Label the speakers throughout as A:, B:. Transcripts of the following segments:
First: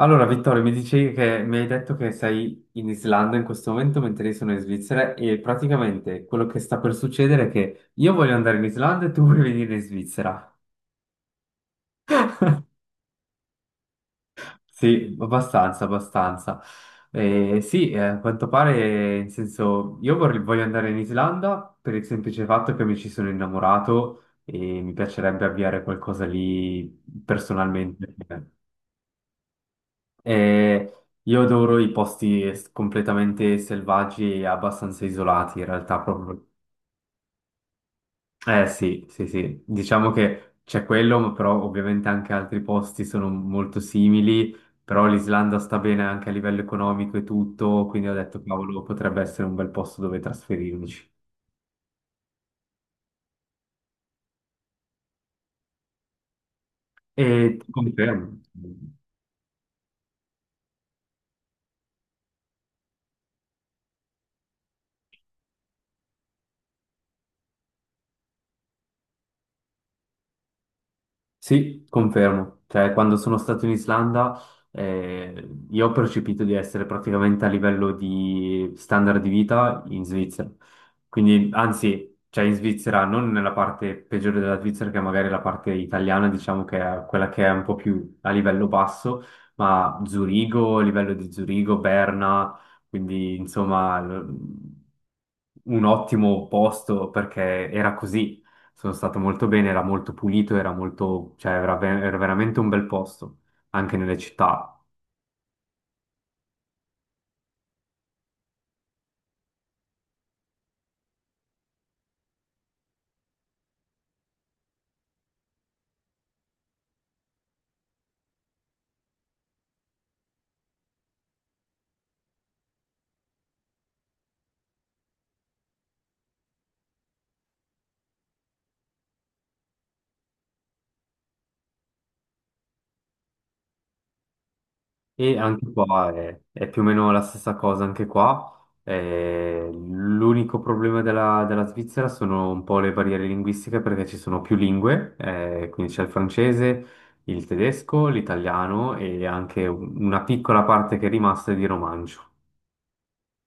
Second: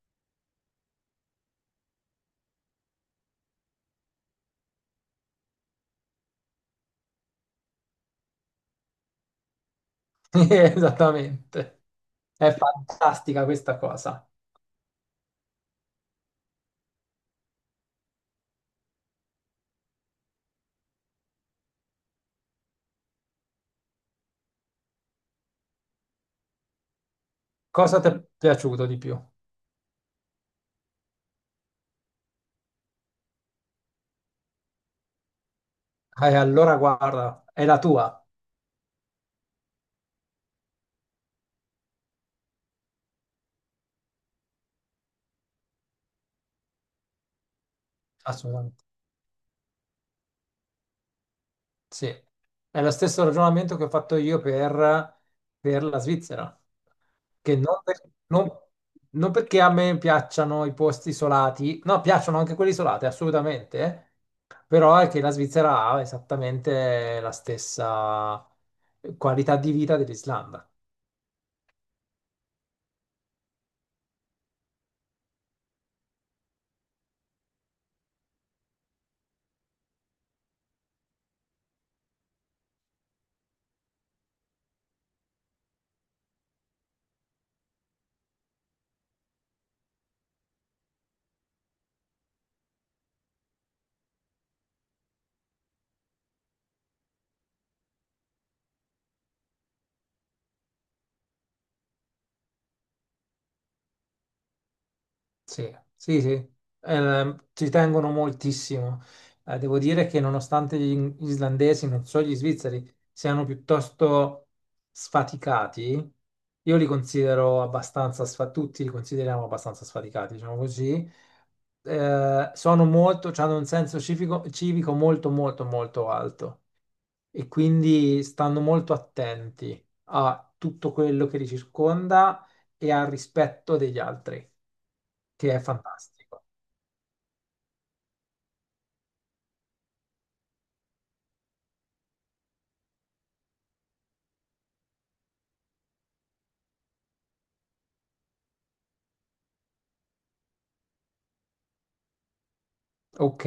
A: Allora, Vittorio, mi dicevi che mi hai detto che sei in Islanda in questo momento, mentre io sono in Svizzera, e praticamente quello che sta per succedere è che io voglio andare in Islanda e tu vuoi venire in Svizzera.
B: Esattamente, è fantastica questa cosa.
A: Sì, abbastanza, abbastanza. Eh sì, a quanto pare, in senso, voglio andare in Islanda per il semplice fatto che mi ci sono innamorato e mi piacerebbe avviare qualcosa lì
B: Cosa ti
A: personalmente.
B: è piaciuto di più?
A: Eh, io adoro completamente selvaggi e abbastanza isolati, in realtà proprio.
B: Allora guarda, è la tua,
A: Eh sì, sì, sì, diciamo che c'è quello, ma però ovviamente anche altri posti sono molto simili, però l'Islanda sta bene anche a livello economico e tutto, quindi ho detto, cavolo,
B: assolutamente.
A: potrebbe essere un bel posto dove trasferirmici.
B: Sì, è lo stesso ragionamento che ho fatto io per la Svizzera,
A: E
B: che
A: ti
B: non,
A: confermo.
B: non- non perché a me piacciono i posti isolati, no, piacciono anche quelli isolati, assolutamente, però è che la Svizzera ha esattamente la stessa qualità di vita dell'Islanda.
A: Sì, confermo. Cioè, quando sono stato in Islanda, io ho percepito di essere praticamente a livello di standard di vita in Svizzera. Quindi, anzi, cioè in Svizzera, non nella parte peggiore della Svizzera, che è magari la parte italiana, diciamo che è quella che è un po' più a livello basso, ma Zurigo, livello di Zurigo, Berna, quindi insomma, un ottimo posto perché era così. Sono stato molto bene, era molto pulito, era molto, cioè era, era veramente un bel posto, anche nelle città.
B: Sì, sì, sì, eh, ci tengono moltissimo. Devo dire che nonostante islandesi, non so, gli svizzeri siano piuttosto sfaticati, io li considero abbastanza sfaticati, tutti li consideriamo abbastanza sfaticati, diciamo così. Sono molto, hanno un senso civico, civico molto, molto, molto alto e quindi stanno molto attenti a tutto quello che li circonda e al rispetto degli altri,
A: E
B: che è
A: anche qua
B: fantastico.
A: è più o meno la stessa cosa, anche qua. L'unico problema della Svizzera sono un po' le barriere linguistiche perché ci sono più lingue, quindi c'è il francese, il tedesco, l'italiano e anche una piccola parte che è rimasta è di romancio.
B: Ok,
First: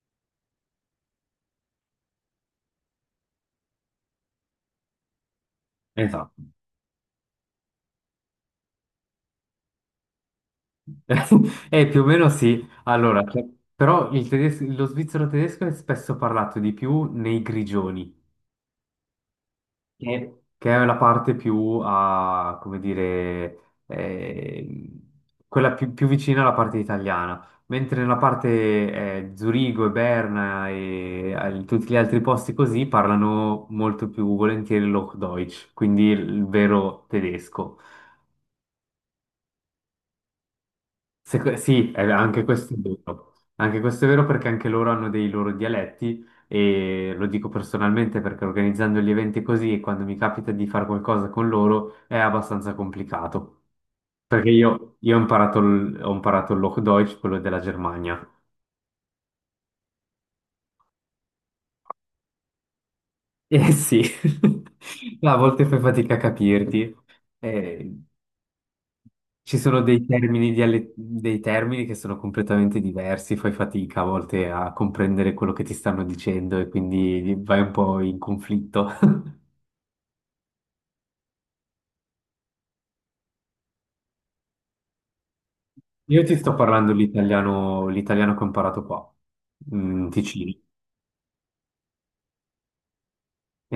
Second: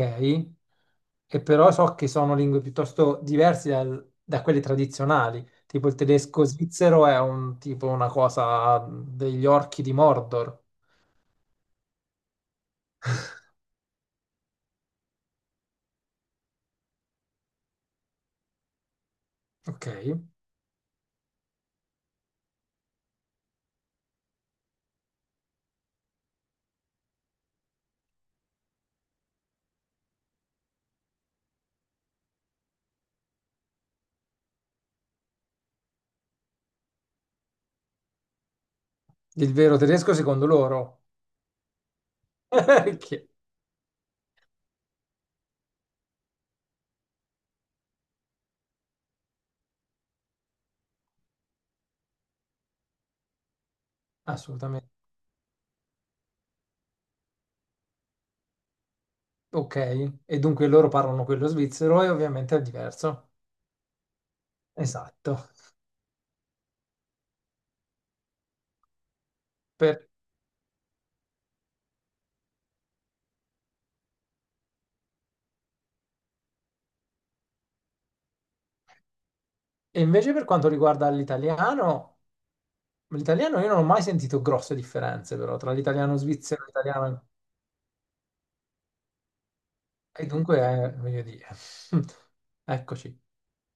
B: e però so che sono lingue piuttosto diverse da quelle tradizionali, tipo il
A: Esatto.
B: tedesco svizzero è un tipo una cosa degli orchi di Mordor.
A: Più o meno sì. Allora, però lo svizzero tedesco è spesso parlato di più nei grigioni,
B: Ok,
A: che è la parte più a, come dire, quella più vicina alla parte italiana, mentre nella parte Zurigo e Berna e tutti gli altri posti così parlano molto più volentieri il Hochdeutsch, quindi il vero tedesco.
B: il vero tedesco secondo loro.
A: Sì, anche questo è
B: Che-
A: vero. Anche questo è vero perché anche loro hanno dei loro dialetti e lo dico personalmente perché organizzando gli eventi così e quando mi capita di fare qualcosa con loro è abbastanza complicato. Perché
B: Assolutamente.
A: io ho imparato ho imparato il Hochdeutsch, quello della Germania.
B: Ok, e dunque loro parlano quello svizzero e ovviamente è diverso.
A: Eh sì, a
B: Esatto.
A: volte fai fatica a capirti. Eh, Ci sono dei
B: Per-
A: termini, dei termini che sono completamente diversi, fai fatica a volte a comprendere quello che ti stanno dicendo e quindi vai un po' in conflitto.
B: E invece per quanto riguarda l'italiano, l'italiano io non ho mai sentito grosse differenze però tra l'italiano
A: Io ti sto
B: svizzero e
A: parlando
B: l'italiano...
A: l'italiano che ho imparato qua, in
B: E
A: Ticino.
B: dunque, voglio dire, eccoci.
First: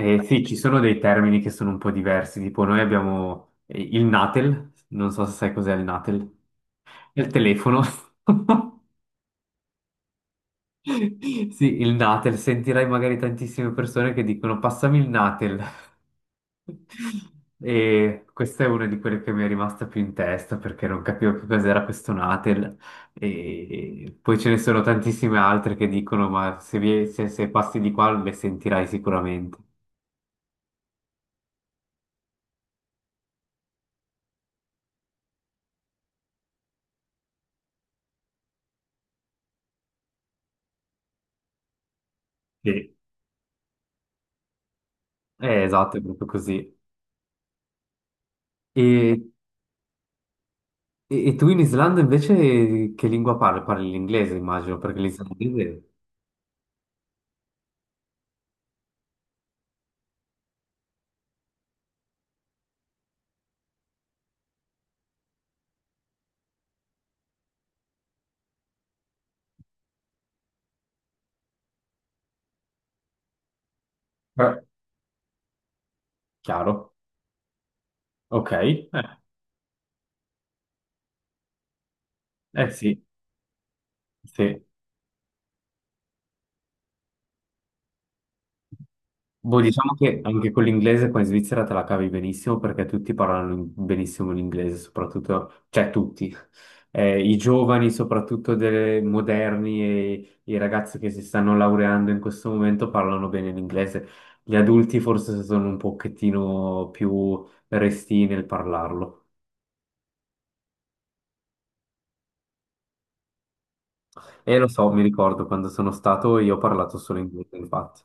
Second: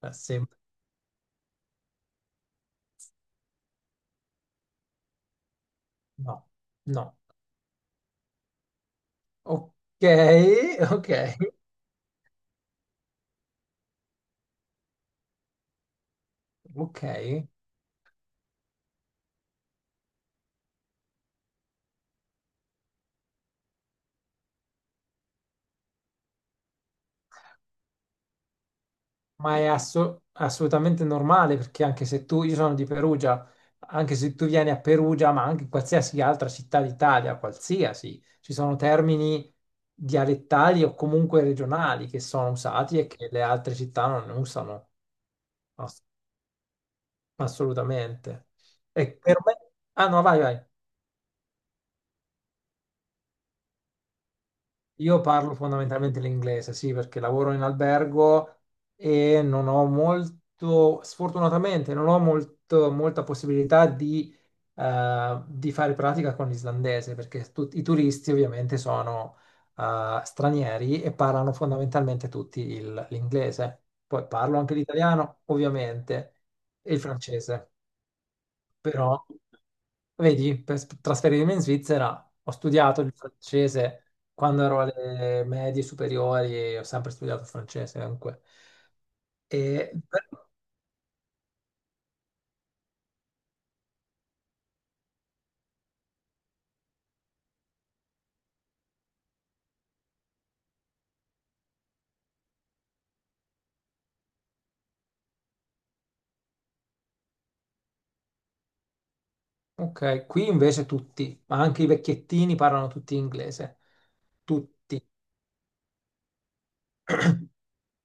A: sì,
B: Sì.
A: ci sono dei termini che sono un po' diversi, tipo noi abbiamo il natel, non so se sai cos'è il natel,
B: No, no.
A: è il telefono.
B: Ok, ok,
A: Sì, il natel, sentirai magari tantissime persone che dicono passami il natel.
B: ok.
A: E questa è una di quelle che mi è rimasta più in testa perché non capivo più cos'era questo Natel. E poi ce ne sono tantissime altre che dicono: ma se, se passi di qua le sentirai sicuramente.
B: Ma è assolutamente normale perché anche se tu, io sono di Perugia, anche se tu vieni a Perugia, ma anche in qualsiasi altra città d'Italia, qualsiasi, ci sono termini dialettali o comunque regionali che sono
A: Sì.
B: usati e che le altre città non usano
A: Esatto, è
B: ass-
A: proprio così.
B: assolutamente. E
A: E,
B: per me... Ah no, vai, vai.
A: e tu in Islanda invece che lingua parli? Parli l'inglese, immagino, perché
B: Io parlo
A: l'islandese è...
B: fondamentalmente l'inglese, sì, perché lavoro in albergo e non ho molto, sfortunatamente, non ho molto, molta possibilità di fare pratica con l'islandese, perché i turisti ovviamente sono, stranieri e parlano fondamentalmente tutti l'inglese. Poi parlo
A: Beh,
B: anche l'italiano, ovviamente,
A: chiaro.
B: e il francese.
A: Ok,
B: Però, vedi, per trasferirmi in Svizzera ho
A: eh
B: studiato
A: sì,
B: il francese
A: sì.
B: quando ero alle medie superiori, e ho sempre studiato il francese comunque.
A: Boh,
B: E-
A: diciamo che anche con l'inglese qua in Svizzera te la cavi benissimo perché tutti parlano benissimo l'inglese, soprattutto, cioè tutti, eh, i giovani, soprattutto dei moderni e i ragazzi che si stanno laureando in questo momento parlano bene l'inglese. Gli adulti forse sono un pochettino più restii nel parlarlo.
B: ok, qui invece tutti, ma anche i vecchiettini parlano tutti inglese.
A: E lo
B: Tutti.
A: so, mi ricordo quando sono stato io ho parlato solo inglese, infatti.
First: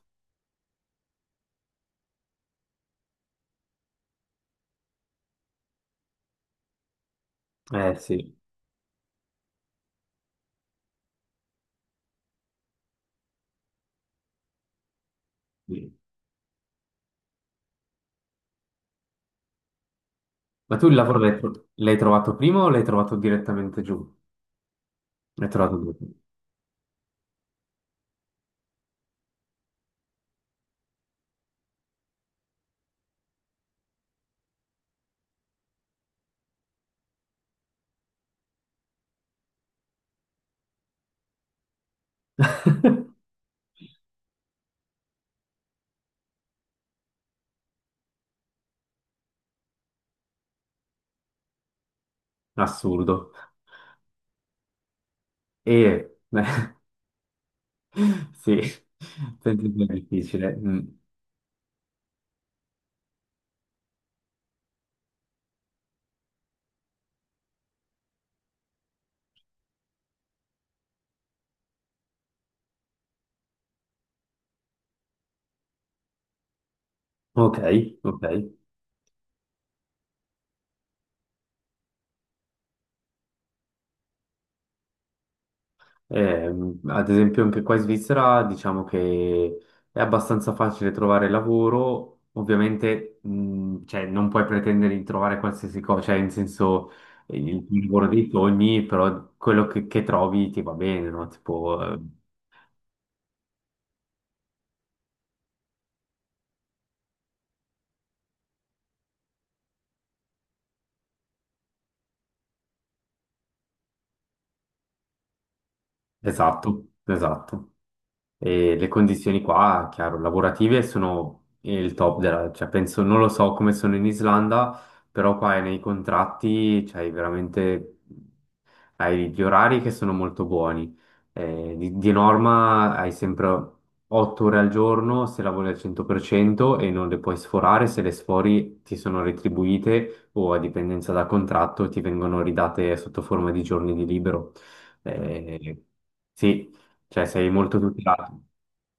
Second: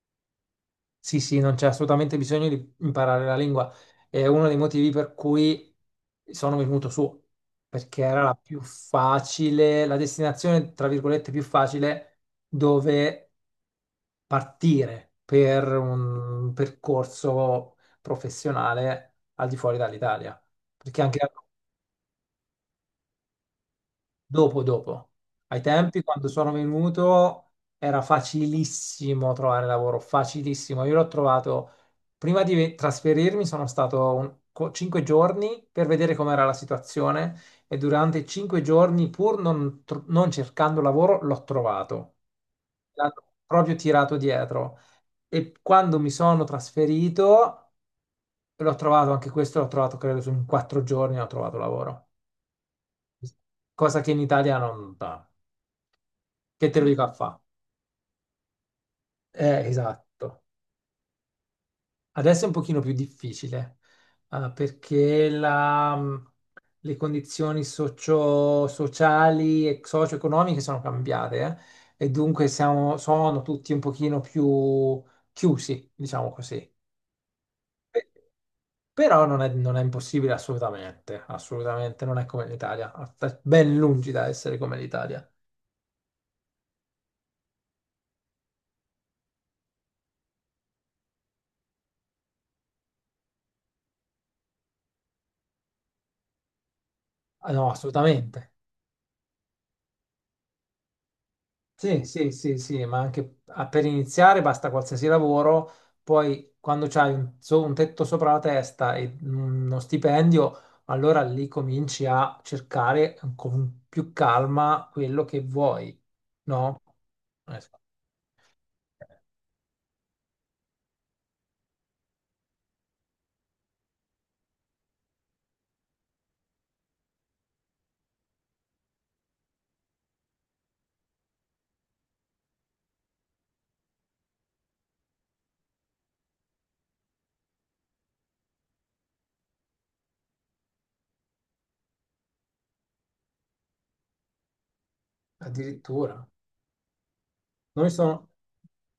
B: Sì, sì, non c'è assolutamente bisogno di imparare la lingua. È uno dei motivi per cui sono venuto su,
A: Eh
B: perché era la
A: sì,
B: più facile, la destinazione, tra virgolette, più facile dove partire per
A: sì.
B: un percorso professionale al di fuori dall'Italia,
A: Ma tu il
B: perché
A: lavoro
B: anche
A: l'hai trovato prima o l'hai trovato direttamente giù?
B: dopo, dopo.
A: L'hai
B: Ai
A: trovato giù.
B: tempi, quando sono venuto, era facilissimo trovare lavoro, facilissimo. Io l'ho trovato, prima di trasferirmi, sono stato cinque giorni per vedere com'era la situazione e durante cinque giorni, pur non, non cercando lavoro, l'ho trovato. L'hanno proprio tirato dietro. E quando mi sono trasferito, l'ho trovato, anche questo l'ho trovato, credo, su in quattro giorni ho trovato lavoro.
A: Assurdo.
B: Cosa che in Italia non dà.
A: E
B: Che te lo dico a fa.
A: sì, senti che è
B: Esatto.
A: difficile. Mm.
B: Adesso è un pochino più difficile, perché le condizioni sociali e socio-economiche sono cambiate, e dunque sono tutti un pochino più chiusi, diciamo così.
A: Ok,
B: Eh,
A: ok.
B: Però non è, non è impossibile assolutamente, assolutamente non è come l'Italia, sta ben lungi da essere come l'Italia.
A: Ad esempio anche qua in Svizzera diciamo che è abbastanza facile trovare lavoro, ovviamente cioè, non puoi pretendere di trovare qualsiasi cosa, cioè in senso
B: Ah,
A: il
B: no,
A: tuo lavoro dei
B: assolutamente.
A: sogni, però quello che trovi ti va bene, no? Tipo,
B: Sì, sì, sì, sì, ma anche per iniziare basta qualsiasi lavoro, poi quando c'hai un, un tetto sopra la testa e uno stipendio, allora lì cominci a cercare con più calma quello che vuoi, no?
A: esatto, esatto.
B: Sì,
A: E le condizioni qua, chiaro, lavorative sono il top della, cioè penso, non lo so come sono in Islanda, però qua è nei contratti c'hai veramente, hai gli orari che sono molto buoni. Di norma hai sempre 8 ore al giorno se lavori al 100% e non le puoi sforare, se le sfori ti sono retribuite o a dipendenza da contratto ti vengono ridate sotto forma di giorni di libero. Eh
B: addirittura.
A: sì, cioè sei molto
B: Noi sono-
A: tutelato.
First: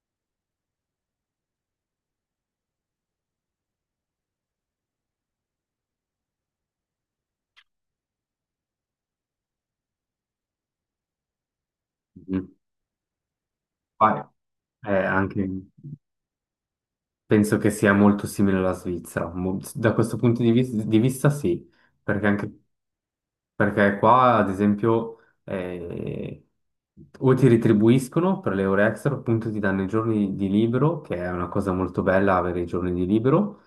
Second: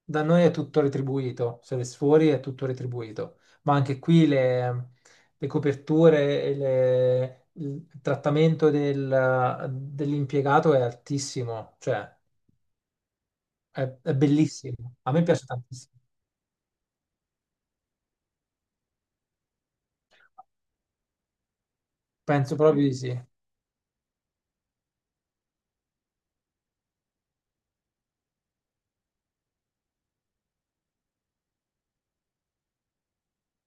B: Da noi è tutto retribuito, se le fuori è tutto retribuito, ma anche qui le coperture e il trattamento dell'impiegato è altissimo, cioè
A: Mhm.
B: è
A: Vai.
B: bellissimo. A me piace
A: Anche,
B: tantissimo,
A: penso che sia molto simile alla Svizzera, da questo punto di, di vista sì, perché anche...
B: penso proprio di sì. E
A: Perché qua, ad esempio, eh, o ti retribuiscono per le ore extra, appunto ti danno i giorni di libero, che è una cosa molto bella avere i giorni di libero.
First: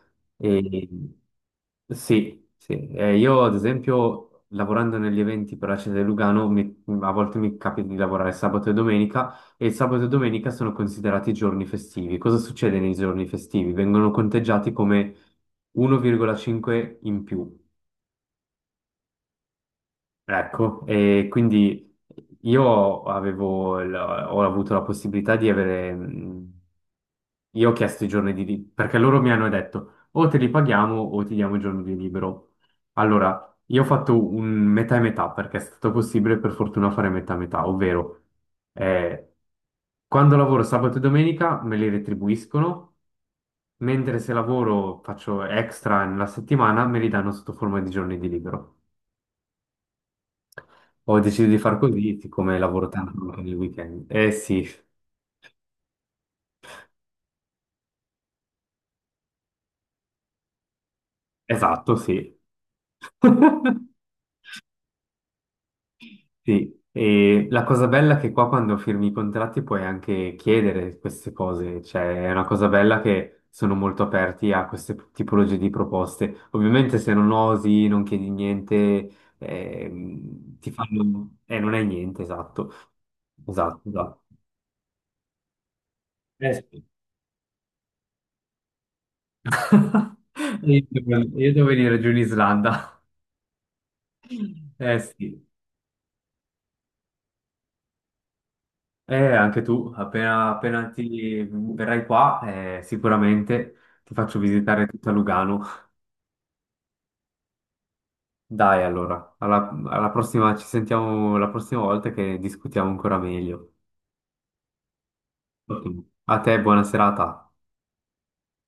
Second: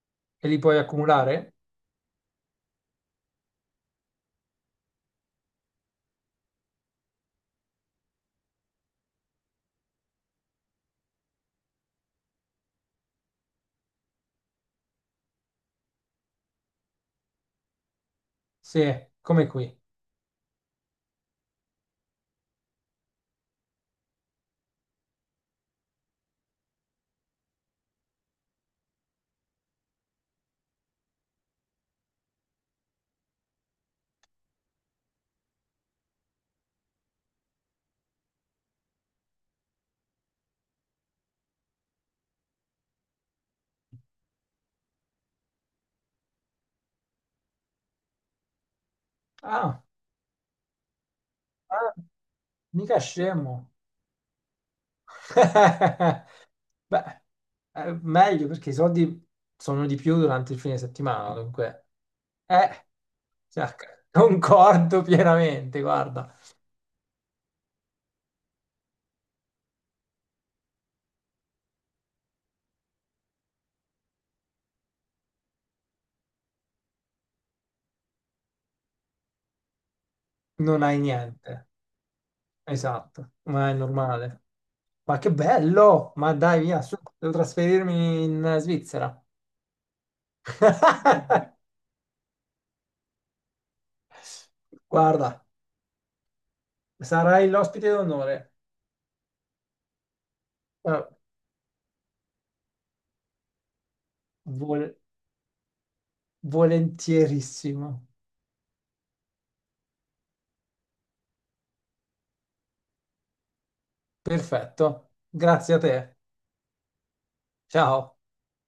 B: li puoi
A: E
B: accumulare?
A: sì, sì. Io, ad esempio, lavorando negli eventi per la città di Lugano, a volte mi capita di lavorare sabato e domenica, e il sabato e domenica sono considerati giorni festivi. Cosa succede nei giorni festivi? Vengono conteggiati come 1,5 in più.
B: Sì, come qui.
A: Ecco, e quindi io avevo, ho avuto la possibilità di avere, io ho chiesto i giorni di libero, perché loro mi hanno detto o te li paghiamo o ti diamo i giorni di libero. Allora, io ho fatto un metà e metà, perché è stato possibile per fortuna fare metà e metà, ovvero eh, quando lavoro sabato e domenica me li retribuiscono, mentre se lavoro faccio extra nella settimana me li danno sotto forma di giorni di libero.
B: Ah,
A: Ho deciso di far
B: ah,
A: così, siccome lavoro
B: mica
A: tanto anche nel
B: scemo.
A: weekend. Eh sì,
B: Beh, meglio perché i soldi sono di più durante il fine settimana, dunque.
A: esatto, sì.
B: Eh, cioè, concordo pienamente, guarda,
A: Sì, e la cosa bella è che qua quando firmi i contratti puoi anche chiedere queste cose, cioè è una cosa bella che sono molto aperti a queste tipologie di proposte. Ovviamente se non osi, non chiedi niente, ti
B: non hai
A: fanno...
B: niente.
A: non è niente, esatto.
B: Esatto, ma è
A: Esatto, esatto.
B: normale. Ma che bello! Ma
A: Eh
B: dai, via,
A: sì.
B: su, devo trasferirmi in Svizzera.
A: Io devo venire giù in Islanda. Eh
B: Guarda,
A: sì.
B: sarai l'ospite d'onore.
A: Anche tu, appena
B: Eh,
A: ti verrai qua, sicuramente ti faccio visitare
B: vol-
A: tutta Lugano.
B: volentierissimo.
A: Dai, allora, alla prossima, ci sentiamo la prossima volta che discutiamo ancora meglio.
B: Perfetto. Grazie a
A: Ottimo.
B: te.
A: A te, buona serata.
B: Ciao.